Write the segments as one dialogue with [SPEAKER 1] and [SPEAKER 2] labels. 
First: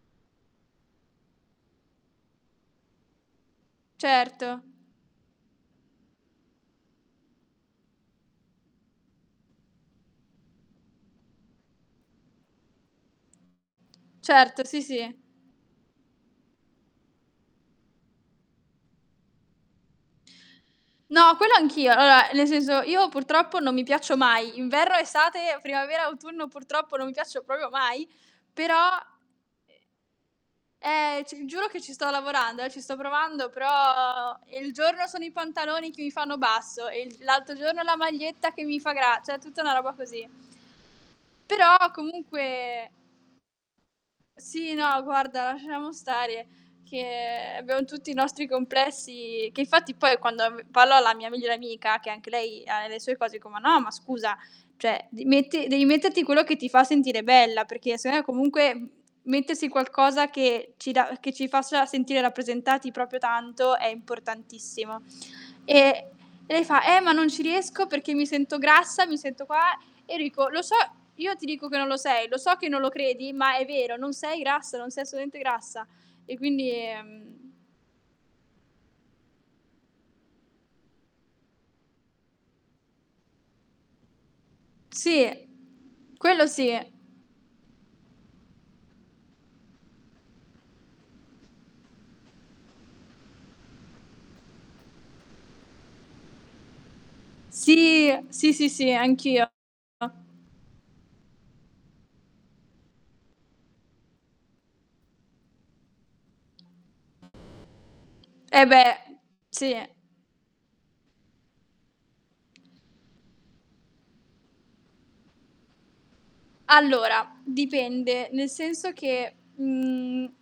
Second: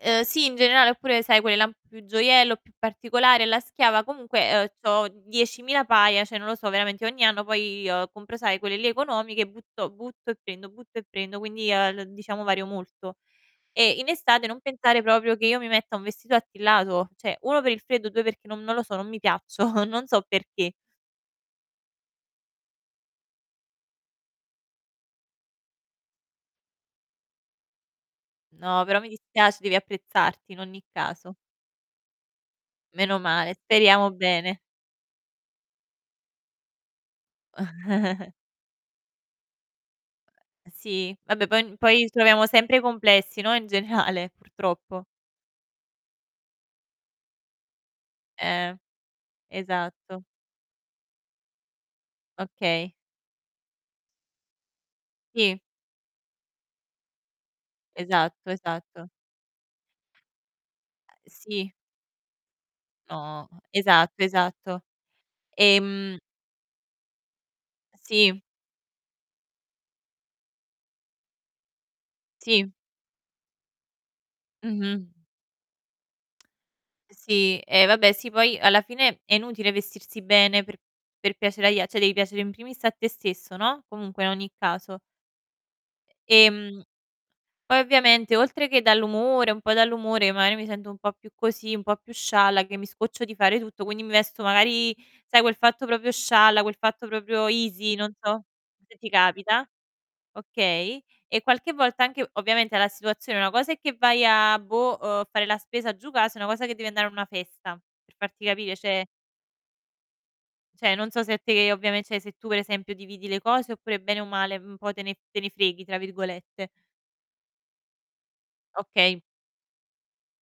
[SPEAKER 1] Uhm, sì in generale, oppure sai quelle là un po' più gioiello, più particolare, alla schiava comunque,
[SPEAKER 2] Certo.
[SPEAKER 1] uhm, c'ho 10.000 paia, cioè, non lo so veramente ogni anno, poi, compro sai quelle lì economiche e butto butto e prendo, butto e prendo, quindi, uhm, l diciamo vario molto. E in estate non
[SPEAKER 2] Certo, sì,
[SPEAKER 1] pensare
[SPEAKER 2] sì.
[SPEAKER 1] proprio che io mi metta un vestito attillato, cioè, 1 per il freddo, 2 perché non non lo so, non mi piaccio, non so perché.
[SPEAKER 2] No, quello anch'io. Vabbè, nel senso io purtroppo non mi piaccio mai. Inverno, estate, primavera, autunno, purtroppo non mi piaccio proprio mai,
[SPEAKER 1] No,
[SPEAKER 2] però,
[SPEAKER 1] però mi dispiac devi apprezzarti in ogni
[SPEAKER 2] uhm eh,
[SPEAKER 1] caso.
[SPEAKER 2] c giuro che ci sto lavorando, eh, ci sto
[SPEAKER 1] Meno
[SPEAKER 2] provando,
[SPEAKER 1] male, speriamo
[SPEAKER 2] però
[SPEAKER 1] bene.
[SPEAKER 2] e il giorno sono i pantaloni che mi fanno basso, e il l'altro giorno la maglietta che mi fa gra cioè, tutta una roba così.
[SPEAKER 1] Uhm, sì, vabbè poi n
[SPEAKER 2] Però,
[SPEAKER 1] poi troviamo sempre i
[SPEAKER 2] comunque
[SPEAKER 1] complessi, no, in generale
[SPEAKER 2] Sì, no
[SPEAKER 1] purtroppo.
[SPEAKER 2] guarda, lasciamo stare che abbiamo tutti i nostri
[SPEAKER 1] Eh,
[SPEAKER 2] complessi, che infatti, poi,
[SPEAKER 1] esatto.
[SPEAKER 2] quando, mhmm, parlo alla mia migliore amica che anche lei ha
[SPEAKER 1] Okay.
[SPEAKER 2] le sue cose, dico: "Ma no ma scusa, cioè, d
[SPEAKER 1] Sì.
[SPEAKER 2] metti devi metterti quello che ti fa sentire bella, perché sennò è
[SPEAKER 1] Esatto,
[SPEAKER 2] comunque mhmm,
[SPEAKER 1] esatto.
[SPEAKER 2] mettersi in qualcosa che ci dà
[SPEAKER 1] Uhm,
[SPEAKER 2] che ci
[SPEAKER 1] sì.
[SPEAKER 2] faccia sentire rappresentati proprio
[SPEAKER 1] No.
[SPEAKER 2] tanto è
[SPEAKER 1] Esatto, esatto.
[SPEAKER 2] importantissimo." Ehm,
[SPEAKER 1] Ehm
[SPEAKER 2] lei fa: "Eh, ma non ci riesco perché mi
[SPEAKER 1] Sì.
[SPEAKER 2] sento grassa, mi sento qua." E io dico: "Lo so, io ti dico che non lo sei. Lo so che
[SPEAKER 1] Sì.
[SPEAKER 2] non lo credi, ma è vero, non sei grassa, non sei
[SPEAKER 1] Mh-mh.
[SPEAKER 2] assolutamente grassa," e quindi, mhmm
[SPEAKER 1] Sì, eh vabbè, sì poi alla fine è inutile vestirsi bene per per piacere agli a cioè, devi piacere in primis a te stesso, no, comunque, in ogni caso.
[SPEAKER 2] Sì, quello sì.
[SPEAKER 1] Ehm, poi ovviamente oltre che dall'umore un po' dall'umore, magari, mi sento un po' più così, un po' più scialla che mi scoccio di fare tutto, quindi mi vesto, magari, sai quel fatto proprio scialla, quel fatto proprio easy,
[SPEAKER 2] Sì,
[SPEAKER 1] non so
[SPEAKER 2] sì, sì, sì.
[SPEAKER 1] se ti
[SPEAKER 2] Anch'io.
[SPEAKER 1] capita, okay. E qualche volta, anche ovviamente alla situazione, una cosa è che vai a, boh, uhm, fare la spesa giù casa, e una cosa che devi andare a una festa per farti
[SPEAKER 2] E
[SPEAKER 1] capire,
[SPEAKER 2] beh,
[SPEAKER 1] cioè
[SPEAKER 2] sì.
[SPEAKER 1] cioè, non so se te ovviamen se tu per esempio dividi le cose, oppure bene o male, mhmm, un po' te ne "te ne freghi" tra virgolette.
[SPEAKER 2] Allora, dipende, nel senso
[SPEAKER 1] Okay.
[SPEAKER 2] che, mhmm,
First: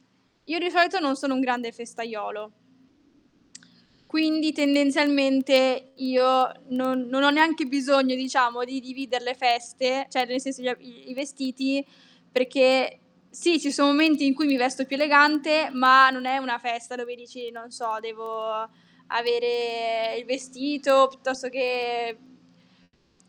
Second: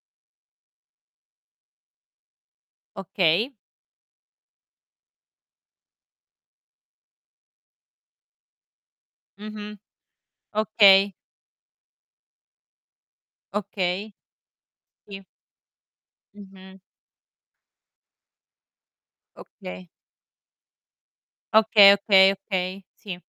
[SPEAKER 2] io di solito non sono un grande festaiolo
[SPEAKER 1] Okay.
[SPEAKER 2] quindi tendenzialmente io non non ho neanche bisogno, diciamo, di divider le
[SPEAKER 1] Mh-mh.
[SPEAKER 2] feste, cioè, nel senso gli a i i
[SPEAKER 1] Okay.
[SPEAKER 2] i vestiti, perché sì ci son
[SPEAKER 1] Okay.
[SPEAKER 2] momenti in cui mi vesto più
[SPEAKER 1] Sì.
[SPEAKER 2] elegante, ma non è una
[SPEAKER 1] Mh-mh.
[SPEAKER 2] festa dove dici, non so: "Devo
[SPEAKER 1] Okay.
[SPEAKER 2] avere il vestito piuttosto
[SPEAKER 1] Okay,
[SPEAKER 2] che"
[SPEAKER 1] okay, okay. Sì.